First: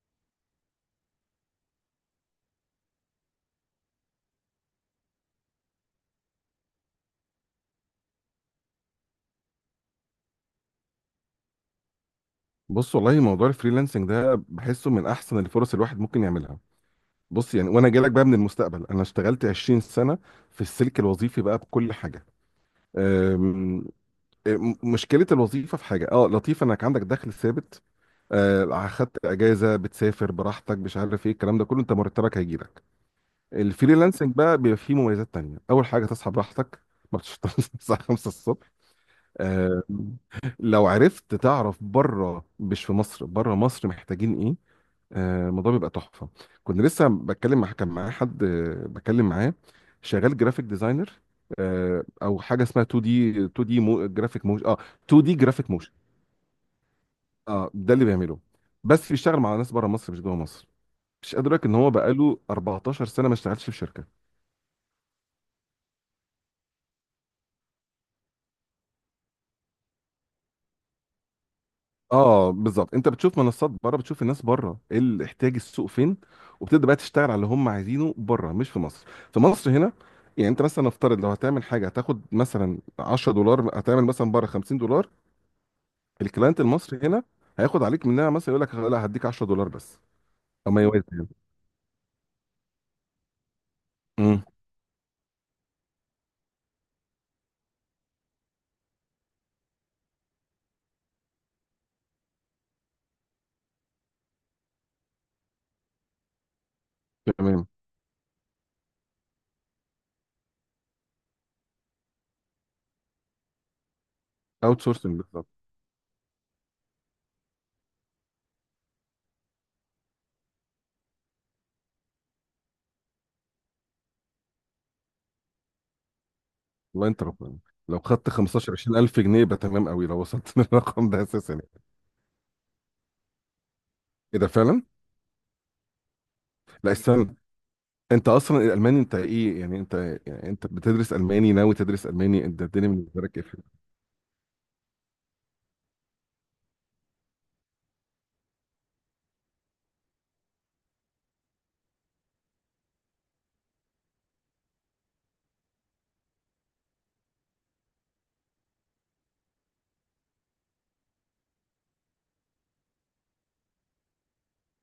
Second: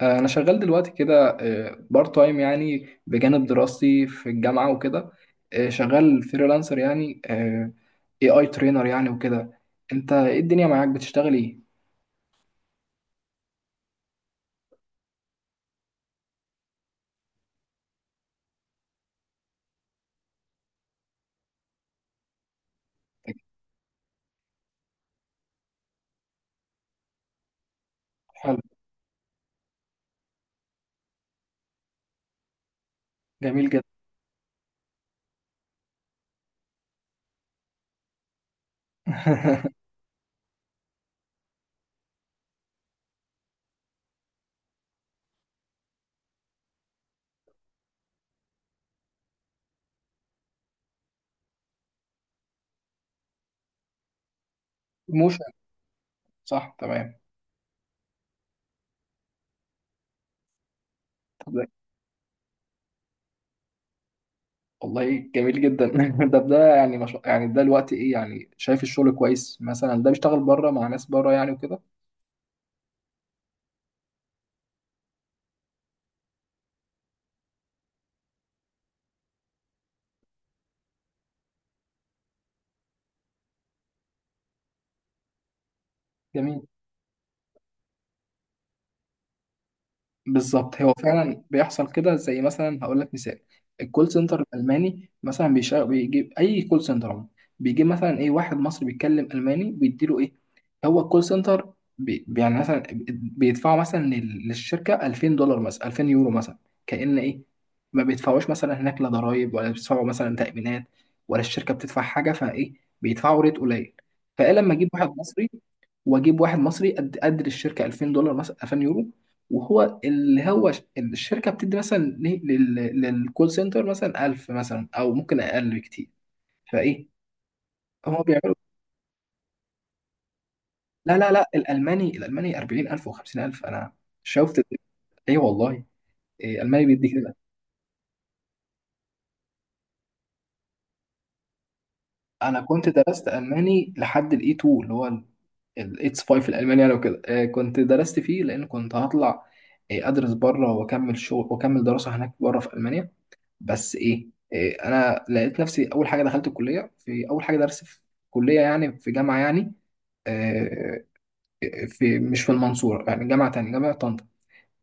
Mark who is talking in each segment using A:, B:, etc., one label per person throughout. A: انا شغال دلوقتي كده بارت تايم يعني بجانب دراستي في الجامعه وكده. شغال فريلانسر يعني اي ترينر يعني وكده. انت ايه الدنيا معاك بتشتغل ايه؟
B: بص، والله موضوع الفريلانسنج ده بحسه من احسن الفرص الواحد ممكن يعملها. بص يعني، وانا جايلك بقى من المستقبل، انا اشتغلت 20 سنه في السلك الوظيفي بقى بكل حاجه. أم، أم، مشكله الوظيفه في حاجه لطيف انك عندك دخل ثابت،
A: حلو.
B: اخدت اجازه، بتسافر براحتك، مش عارف ايه الكلام ده كله، انت مرتبك هيجيلك.
A: جميل جدا.
B: الفريلانسنج بقى بيبقى فيه مميزات تانية، اول حاجه تصحى براحتك، ما بتشتغلش الساعه 5 الصبح. آم، لو عرفت تعرف بره، مش في مصر، بره مصر محتاجين إيه؟ الموضوع بيبقى تحفه. كنت لسه بتكلم مع كان معايا حد، بتكلم معاه، شغال جرافيك ديزاينر. او حاجه اسمها 2D 2D مو جرافيك موشن 2D
A: موشن،
B: جرافيك موشن.
A: صح تمام.
B: اه، ده اللي بيعمله، بس بيشتغل مع ناس بره مصر مش جوه مصر. مش قادر
A: طب
B: أقولك
A: ده-
B: ان هو بقاله 14 سنه ما اشتغلش في شركه.
A: والله جميل جدا. ده يعني مش... يعني ده الوقت ايه، يعني شايف الشغل كويس مثلا، ده بيشتغل بره مع ناس بره يعني وكده.
B: اه بالظبط، انت بتشوف منصات بره، بتشوف الناس بره ايه اللي احتياج السوق فين، وبتبدا بقى تشتغل على اللي هم عايزينه بره مش في مصر. في مصر هنا، يعني انت مثلا نفترض لو هتعمل حاجه هتاخد مثلا 10 دولار، هتعمل مثلا بره 50 دولار. الكلاينت
A: جميل.
B: المصري هنا هياخد عليك منها، مثلا يقول لك لا هديك 10 دولار بس، او
A: بالظبط،
B: ما
A: هو
B: يوازي يعني.
A: فعلا بيحصل كده. زي مثلا هقول لك مثال: الكول سنتر
B: امم.
A: الالماني مثلا بيشغل، بيجيب اي كول سنتر عموما بيجيب مثلا ايه واحد مصري بيتكلم الماني، بيديله ايه. هو الكول سنتر بي يعني مثلا بيدفعوا مثلا للشركه 2000 دولار مثلا، 2000 يورو مثلا. كأن ايه،
B: تمام.
A: ما بيدفعوش مثلا هناك لا ضرايب ولا بيدفعوا مثلا تأمينات ولا الشركه بتدفع حاجه، فايه بيدفعوا ريت قليل. فايه لما
B: اوت
A: اجيب واحد
B: سورسنج بالظبط.
A: مصري واجيب واحد مصري قد قدر الشركه 2000 دولار مثلا، 2000 يورو، وهو اللي هو الشركه بتدي مثلا للكول سنتر مثلا 1000، مثلا او ممكن اقل بكتير،
B: الله،
A: فايه.
B: انت ربنا! لو
A: هو
B: خدت
A: بيعملوا؟
B: 15 20000 جنيه يبقى تمام قوي، لو وصلت للرقم
A: لا
B: ده
A: لا لا،
B: اساسا يعني.
A: الالماني، الالماني 40,000 و50000، انا
B: ايه ده
A: شفت.
B: فعلا!
A: ايه والله. إيه الماني
B: لا
A: بيدي كده.
B: استنى، انت اصلا الالماني، انت ايه يعني؟ انت، يعني انت بتدرس الماني، ناوي تدرس الماني؟
A: انا
B: انت الدنيا
A: كنت
B: بالنسبه
A: درست
B: لك ايه
A: الماني لحد الاي 2، اللي هو الاتس 5 الالماني يعني وكده. إيه كنت درست فيه لان كنت هطلع إيه، ادرس بره واكمل شغل واكمل دراسه هناك بره في المانيا. بس ايه، إيه انا لقيت نفسي اول حاجه دخلت الكليه. في اول حاجه درس في كليه يعني، في جامعه يعني، آه، في، مش في المنصوره يعني، جامعه تانية، جامعه طنطا.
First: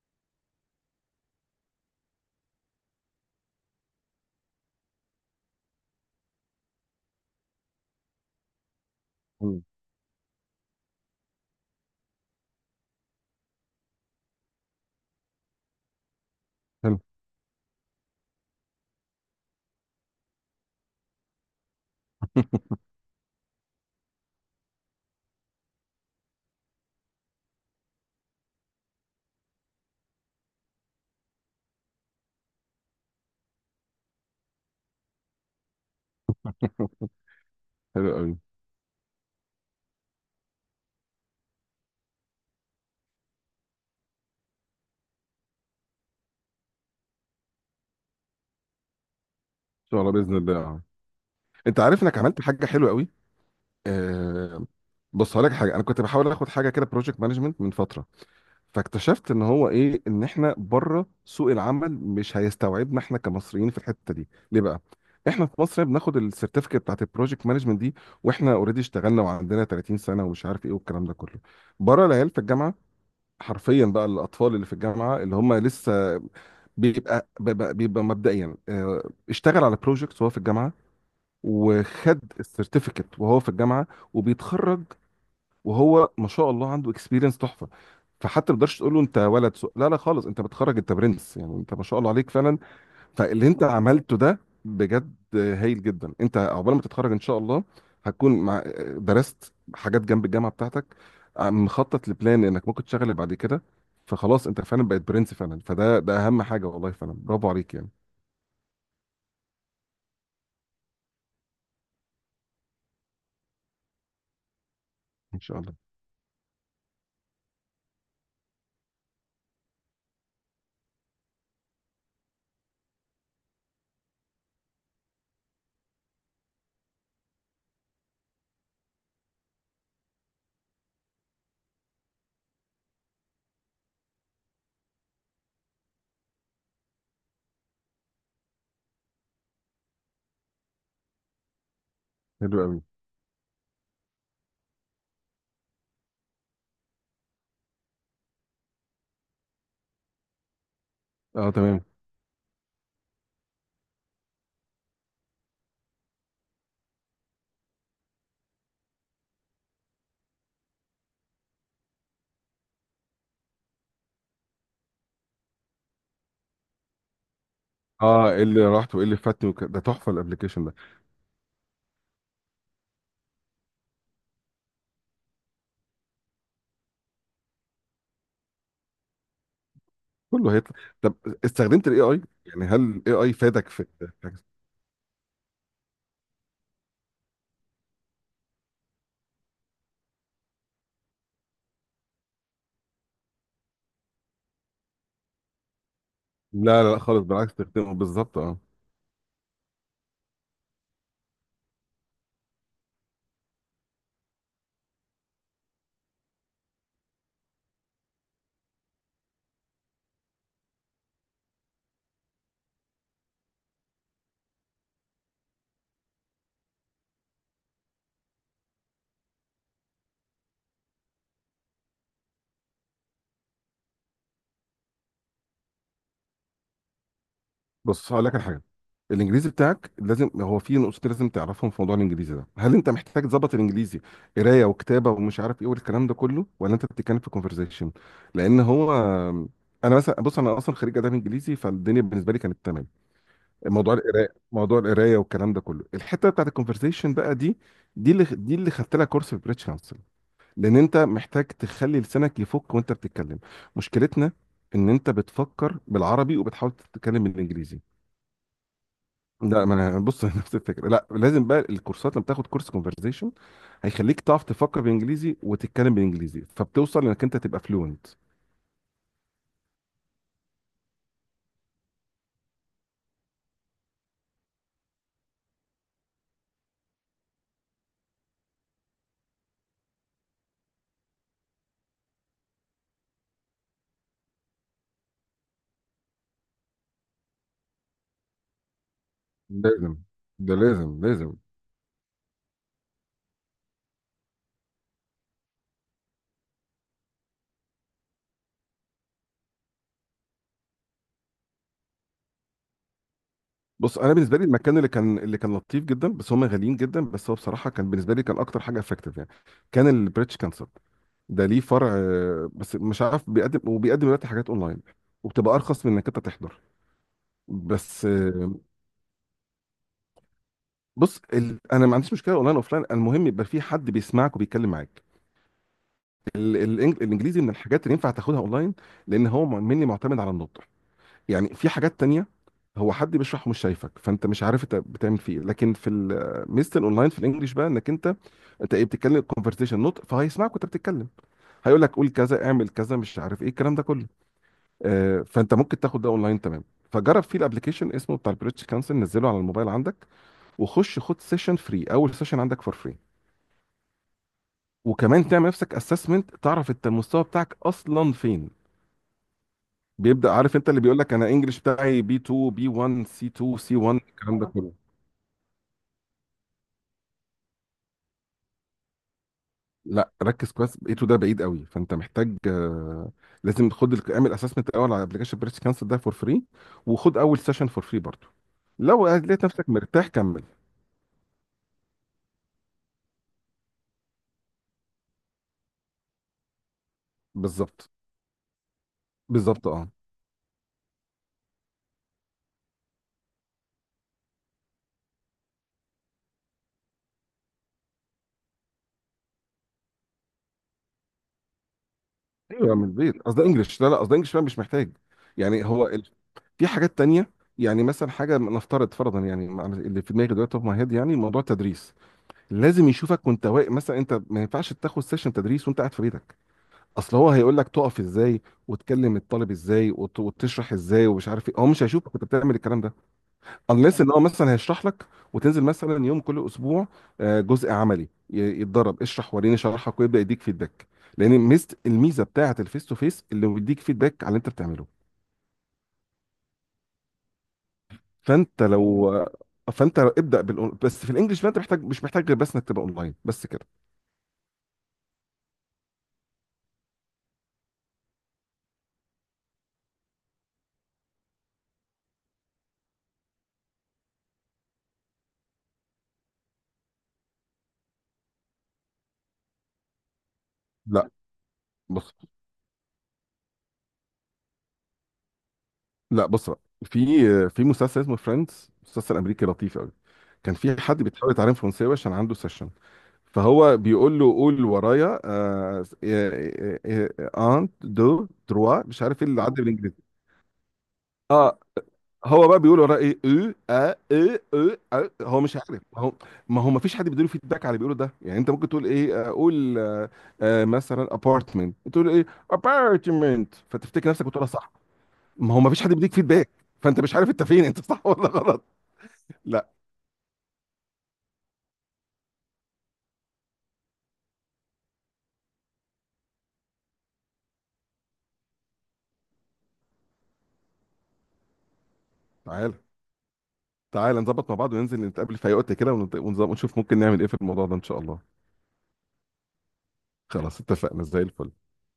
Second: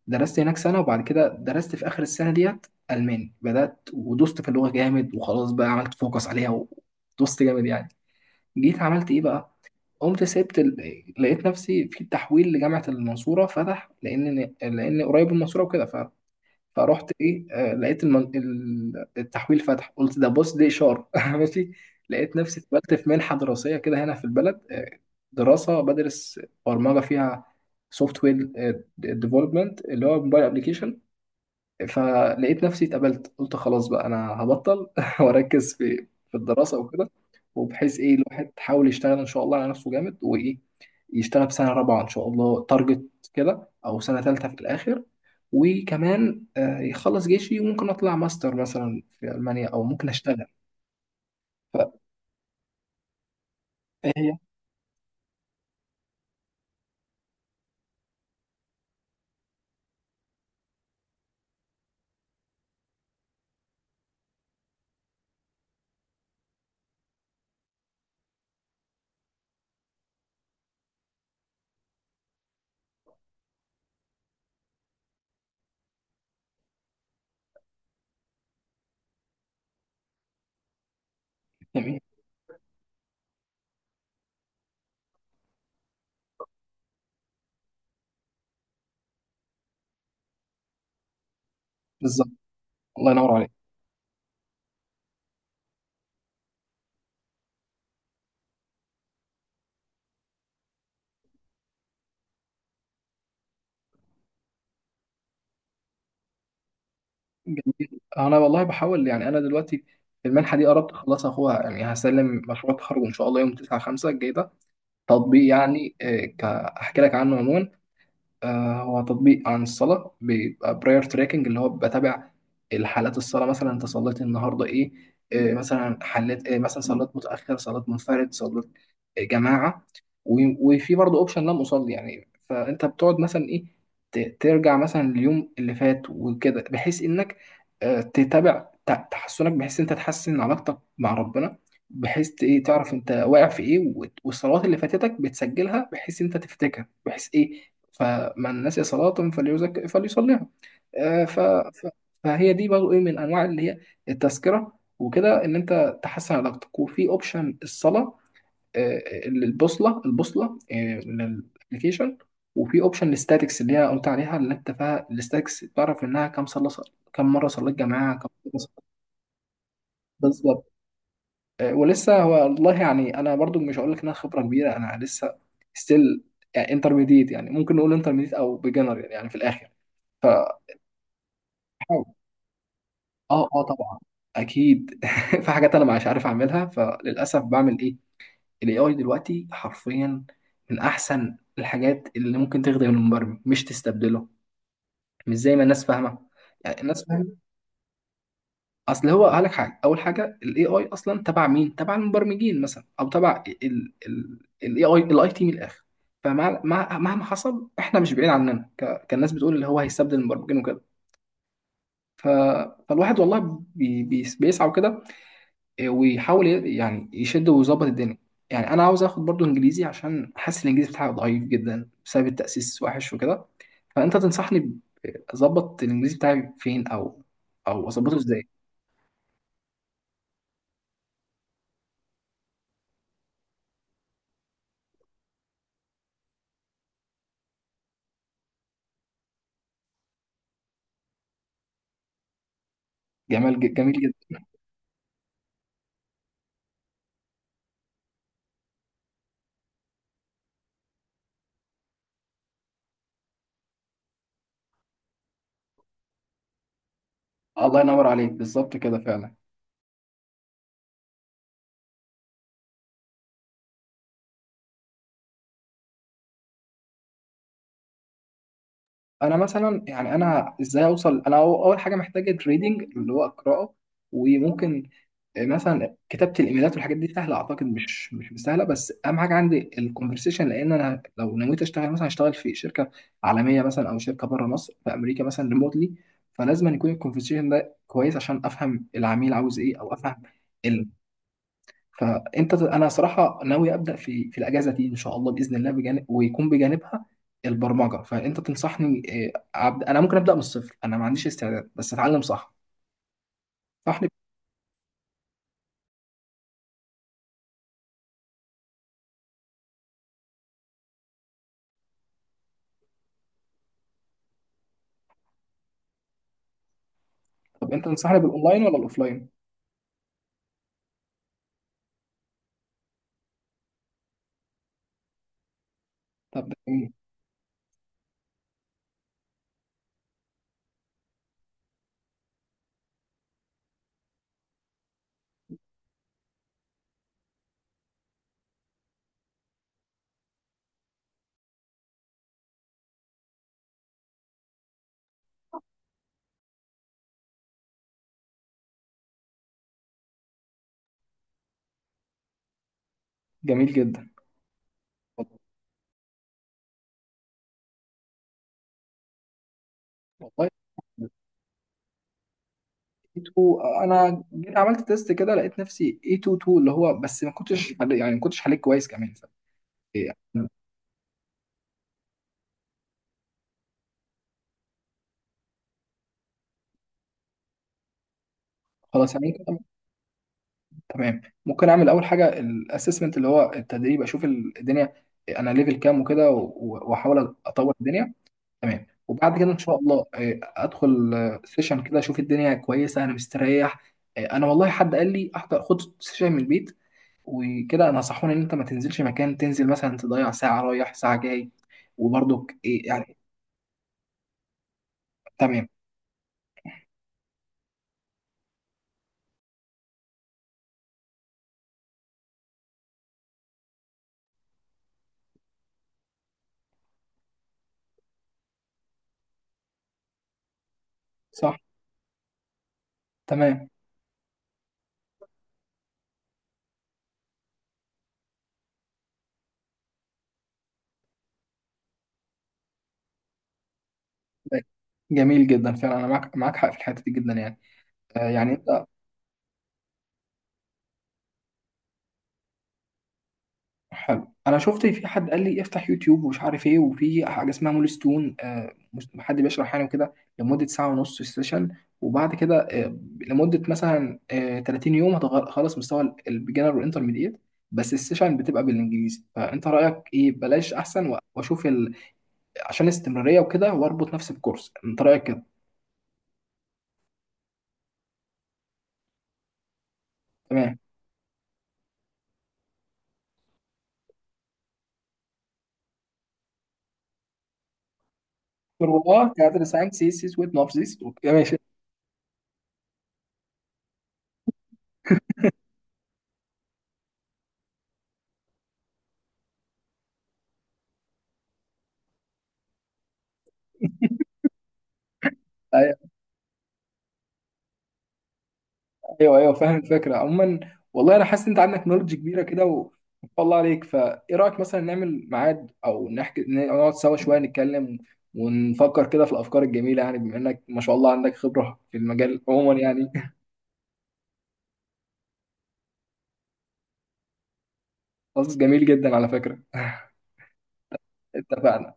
A: درست هناك سنه، وبعد كده درست في اخر السنه ديت الماني، بدات ودوست في اللغه جامد وخلاص بقى، عملت فوكس عليها ودوست جامد يعني. جيت عملت ايه بقى،
B: مم.
A: قمت سبت لقيت نفسي في تحويل لجامعه المنصوره فتح، لان قريب من المنصوره وكده.
B: حلو.
A: فرحت ايه، لقيت التحويل فتح، قلت ده بص دي اشاره. ماشي. لقيت نفسي اتقبلت في منحه دراسيه كده هنا في البلد. دراسه بدرس برمجه فيها، سوفت وير ديفلوبمنت، اللي هو موبايل ابلكيشن. فلقيت نفسي اتقبلت، قلت خلاص بقى انا هبطل واركز في الدراسه وكده، وبحيث
B: حلو
A: ايه
B: قوي. ان
A: الواحد يحاول يشتغل ان شاء الله على نفسه جامد، وايه يشتغل في سنه رابعه ان شاء الله، تارجت كده، او سنه ثالثه في الاخر. وكمان يخلص جيشي وممكن اطلع ماستر مثلا في المانيا، او
B: شاء
A: ممكن
B: الله، باذن
A: اشتغل
B: الله اه. انت عارف انك عملت حاجه حلوه قوي.
A: فهي.
B: آه. بص هقول لك حاجه، انا كنت بحاول اخد حاجه كده بروجكت مانجمنت من فتره، فاكتشفت ان هو ايه، ان احنا بره سوق العمل مش هيستوعبنا احنا كمصريين في الحته دي. ليه بقى؟ احنا في مصر بناخد السيرتيفيكت بتاعت البروجكت مانجمنت دي واحنا اوريدي اشتغلنا وعندنا 30 سنه ومش عارف ايه والكلام ده كله. بره، العيال في الجامعه، حرفيا بقى الاطفال اللي في الجامعه اللي هم لسه بيبقى مبدئيا، اشتغل على بروجكت وهو في الجامعه،
A: جميل.
B: وخد السيرتيفيكت وهو في الجامعه وبيتخرج وهو ما شاء الله عنده اكسبيرينس تحفه. فحتى ما تقدرش تقول له انت ولد سوء، لا لا خالص، انت بتخرج انت برنس، يعني انت ما شاء الله
A: بالظبط.
B: عليك فعلا.
A: الله ينور
B: فاللي
A: عليك.
B: انت عملته ده بجد هايل جدا، انت عقبال ما تتخرج ان شاء الله هتكون مع درست حاجات جنب الجامعه بتاعتك، مخطط لبلان انك ممكن تشتغل بعد كده، فخلاص انت فعلا بقيت برنس فعلا، فده اهم حاجه والله فعلا، برافو عليك يعني.
A: جميل. انا والله بحاول يعني. انا دلوقتي المنحه دي قربت اخلصها اخوها، يعني هسلم مشروع التخرج ان شاء الله يوم 9 5 الجاي ده.
B: ان
A: تطبيق
B: شاء الله.
A: يعني، احكي لك عنه عموما. هو تطبيق عن الصلاة، بيبقى براير تراكنج، اللي هو بتابع الحالات الصلاة. مثلا انت صليت النهاردة ايه، مثلا حليت إيه، مثلا صليت متأخر، صليت منفرد، صليت جماعة. وفي برضه اوبشن لم أصلي يعني. فانت بتقعد مثلا ايه، ترجع مثلا اليوم اللي فات وكده، بحيث انك تتابع تحسنك، بحيث انت تحسن علاقتك مع ربنا، بحيث
B: حلو
A: ايه
B: قوي.
A: تعرف انت واقع في ايه، والصلوات اللي فاتتك بتسجلها بحيث انت تفتكر بحيث ايه، فمن نسي صلاة فليصليها. آه، ف...
B: اه تمام.
A: ف... فهي دي برضه ايه من انواع اللي هي التذكرة وكده، ان انت تحسن علاقتك. وفي اوبشن الصلاة، البوصلة للابلكيشن. وفي اوبشن الستاتكس اللي هي قلت عليها، اللي انت فيها الستاتكس تعرف انها كم كم مرة صليت جماعة، كم
B: اه، ايه
A: مرة
B: اللي
A: صليت.
B: راحت وايه اللي فاتني ده تحفه الابلكيشن
A: بالظبط.
B: ده.
A: ولسه هو والله يعني، انا برضو مش هقول لك انها خبرة كبيرة، انا لسه ستيل يعني انترميديت. يعني ممكن نقول انترميديت او بيجنر يعني، يعني في الاخر
B: كله هيطلع. طب، استخدمت الاي
A: بحاول.
B: اي يعني، هل الاي اي
A: اه، اه
B: فادك في؟
A: طبعا اكيد. في حاجات انا مش عارف اعملها، فللاسف بعمل ايه، الاي اي دلوقتي حرفيا من احسن الحاجات اللي ممكن تخدم المبرمج، مش تستبدله، مش زي ما الناس فاهمه يعني.
B: لا لا لا
A: الناس
B: خالص،
A: فاهمه
B: بالعكس استخدمه بالظبط اه.
A: اصل هو قال لك حاجه. اول حاجه الاي اي اصلا تبع مين؟ تبع المبرمجين مثلا، او تبع الاي اي الاي تي من الاخر. مهما حصل احنا مش بعيد عننا، كالناس بتقول اللي هو هيستبدل المبرمجين وكده. ف... فالواحد والله بيسعى وكده ويحاول يعني يشد ويظبط الدنيا. يعني انا عاوز اخد برضو انجليزي عشان حاسس الانجليزي بتاعي ضعيف جدا بسبب التاسيس وحش وكده. فانت تنصحني اظبط الانجليزي بتاعي فين، او او
B: بص
A: اظبطه
B: هقول لك على
A: ازاي.
B: حاجه، الانجليزي بتاعك لازم، هو في نقطتين لازم تعرفهم في موضوع الانجليزي ده. هل انت محتاج تظبط الانجليزي قرايه وكتابه ومش عارف ايه والكلام ده كله، ولا انت بتتكلم في كونفرزيشن؟ لان هو انا مثلا، بص، انا اصلا خريج اداب انجليزي فالدنيا بالنسبه لي كانت تمام،
A: جميل
B: موضوع القرايه
A: جدا.
B: موضوع القرايه والكلام ده كله، الحته بتاعت الكونفرزيشن بقى دي، دي اللي خدت لها كورس في بريتش كونسل، لان انت محتاج تخلي لسانك يفك وانت بتتكلم. مشكلتنا ان انت بتفكر بالعربي وبتحاول تتكلم بالانجليزي.
A: الله ينور عليك، بالظبط كده فعلا.
B: لا ما انا بص، نفس الفكره، لا لازم بقى الكورسات، لما تاخد كورس كونفرزيشن هيخليك تعرف تفكر بالانجليزي وتتكلم بالانجليزي، فبتوصل انك انت تبقى فلوينت.
A: انا مثلا يعني، انا ازاي اوصل؟ انا اول حاجه محتاجه تريدنج اللي هو قراءه، وممكن مثلا كتابه الايميلات والحاجات دي سهله اعتقد، مش سهله. بس اهم حاجه عندي الكونفرسيشن، لان انا لو نويت اشتغل مثلا هشتغل في شركه عالميه مثلا، او شركه بره مصر في امريكا مثلا ريموتلي، فلازم أن يكون الكونفرسيشن ده كويس عشان افهم العميل عاوز ايه، او
B: لازم،
A: افهم.
B: ده لازم لازم.
A: فانت انا صراحه ناوي ابدا في الاجازه دي ان شاء الله باذن الله، بجانب ويكون بجانبها البرمجه. فانت تنصحني، أبدأ انا ممكن ابدا من الصفر، انا ما عنديش استعداد، بس اتعلم صح.
B: بص،
A: صحني.
B: انا بالنسبه لي المكان اللي كان لطيف جدا، بس هم غاليين جدا، بس هو بصراحه كان بالنسبه لي كان اكتر حاجه افكتيف يعني، كان البريتش كانسل. ده ليه فرع، بس مش عارف بيقدم دلوقتي حاجات اونلاين وبتبقى ارخص من انك انت تحضر،
A: طب انت
B: بس
A: تنصحني بالاونلاين ولا الاوفلاين؟
B: بص انا ما عنديش مشكله اونلاين اوفلاين، المهم يبقى في حد بيسمعك وبيتكلم معاك.
A: طب ده جميل.
B: الانجليزي من الحاجات اللي ينفع تاخدها اونلاين، لان هو مني معتمد على النطق. يعني في حاجات تانية، هو حد بيشرح ومش شايفك فانت مش عارف انت بتعمل فيه إيه. لكن في ميزه الاونلاين في الانجليش، بقى انك انت انت ايه بتتكلم كونفرسيشن نطق، فهيسمعك وانت بتتكلم، هيقول لك قول كذا اعمل كذا مش عارف ايه الكلام ده كله. فانت ممكن تاخد ده اونلاين، تمام. فجرب فيه، الابلكيشن اسمه بتاع البريتش كانسل، نزله على الموبايل عندك، وخش خد سيشن فري، اول سيشن عندك فور فري.
A: جميل جدا.
B: وكمان تعمل نفسك اسسمنت، تعرف انت المستوى بتاعك اصلا فين. بيبدأ
A: والله
B: عارف، انت اللي بيقول لك انا انجلش بتاعي B2 B1 C2
A: ايتو،
B: C1
A: انا
B: الكلام ده
A: جيت
B: كله.
A: عملت تيست كده لقيت نفسي اي 2 2 اللي هو، بس ما كنتش يعني ما كنتش حليت كويس كمان إيه،
B: لا، ركز كويس، A2 ده بعيد قوي، فانت محتاج، لازم خد اعمل اسسمنت الاول على ابلكيشن بريتش كانسر ده فور فري، وخد اول سيشن فور فري برضه، لو
A: خلاص يعني.
B: لقيت نفسك مرتاح كمل.
A: تمام. ممكن اعمل اول حاجه الاسسمنت اللي هو التدريب، اشوف الدنيا انا ليفل كام وكده، واحاول اطور
B: بالظبط.
A: الدنيا. تمام. وبعد كده ان
B: بالظبط
A: شاء
B: اه.
A: الله ادخل سيشن كده اشوف الدنيا كويسه، انا مستريح. انا والله حد قال لي احضر خد سيشن من البيت وكده. انا نصحوني ان انت ما تنزلش مكان، تنزل مثلا تضيع ساعه رايح ساعه جاي، وبرضك
B: ايوه من
A: ايه يعني.
B: البيت، قصدي انجلش، لا لا، قصدي انجلش بقى مش محتاج، يعني
A: تمام.
B: هو في حاجات تانية، يعني مثلا حاجة نفترض فرضا يعني اللي في دماغي دلوقتي، اوف ماي هيد، يعني موضوع التدريس لازم يشوفك وانت واقف مثلا، انت ما ينفعش تاخد سيشن تدريس وانت قاعد في بيتك، اصل هو هيقول لك تقف ازاي وتكلم الطالب ازاي وتشرح ازاي ومش عارف ايه،
A: صح
B: هو مش هيشوفك انت بتعمل الكلام ده
A: تمام.
B: unless ان هو مثلا هيشرح لك وتنزل مثلا يوم كل اسبوع، جزء عملي، يتدرب اشرح وريني شرحك ويبدا يديك فيدباك، لان الميزه بتاعه الفيس تو فيس اللي بيديك فيدباك على اللي انت بتعمله.
A: جميل جدا، فعلا انا معاك حق في الحته دي جدا يعني. يعني
B: فانت
A: انت.
B: لو فانت ابدا بس في الانجليش بقى انت محتاج، مش محتاج غير بس انك تبقى اونلاين، بس كده.
A: حلو. انا شفت في حد قال لي افتح يوتيوب ومش عارف ايه، وفي حاجه اسمها مول ستون، حد بيشرح يعني وكده لمده ساعه ونص في السيشن، وبعد كده لمده مثلا 30 يوم خلاص مستوى البيجنر والانترميديت. بس السيشن بتبقى بالانجليزي، فانت رايك ايه؟ بلاش احسن
B: لا
A: واشوف
B: بص
A: عشان الاستمراريه وكده واربط نفسي بكورس، انت رايك كده؟
B: لا بص بقى، في مسلسل اسمه فريندز، مسلسل امريكي لطيف قوي، كان
A: تمام
B: في حد بيحاول يتعلم فرنساوي عشان عنده سيشن، فهو بيقول له قول ورايا، ان دو تروا، مش عارف ايه
A: والله.
B: اللي عدى
A: كادر
B: بالانجليزي.
A: ساينس سيس ويت نوف سيس. ماشي.
B: اه هو بقى بيقول وراه ايه، هو مش عارف، ما هو ما فيش حد بيديله فيدباك على اللي بيقوله ده، يعني انت ممكن تقول ايه، قول آه، مثلا ابارتمنت، تقول ايه ابارتمنت، فتفتكر نفسك بتقولها صح، ما هو ما فيش حد بيديك فيدباك، فانت مش عارف انت فين، انت صح ولا غلط.
A: ايوه ايوه
B: لا،
A: فاهم الفكره عموما. والله انا حاسس ان انت عندك نولج كبيره كده ما شاء الله عليك. فايه رايك مثلا نعمل ميعاد، او نحكي نقعد سوا شويه نتكلم ونفكر كده في الافكار الجميله يعني، بما انك ما شاء الله عندك خبره في المجال
B: تعالى،
A: عموما يعني.
B: تعالى نظبط مع بعض وننزل نتقابل في اي وقت كده ونشوف ممكن نعمل ايه في الموضوع ده ان شاء الله.
A: خلاص جميل جدا، على فكره.
B: خلاص، اتفقنا زي الفل.
A: اتفقنا.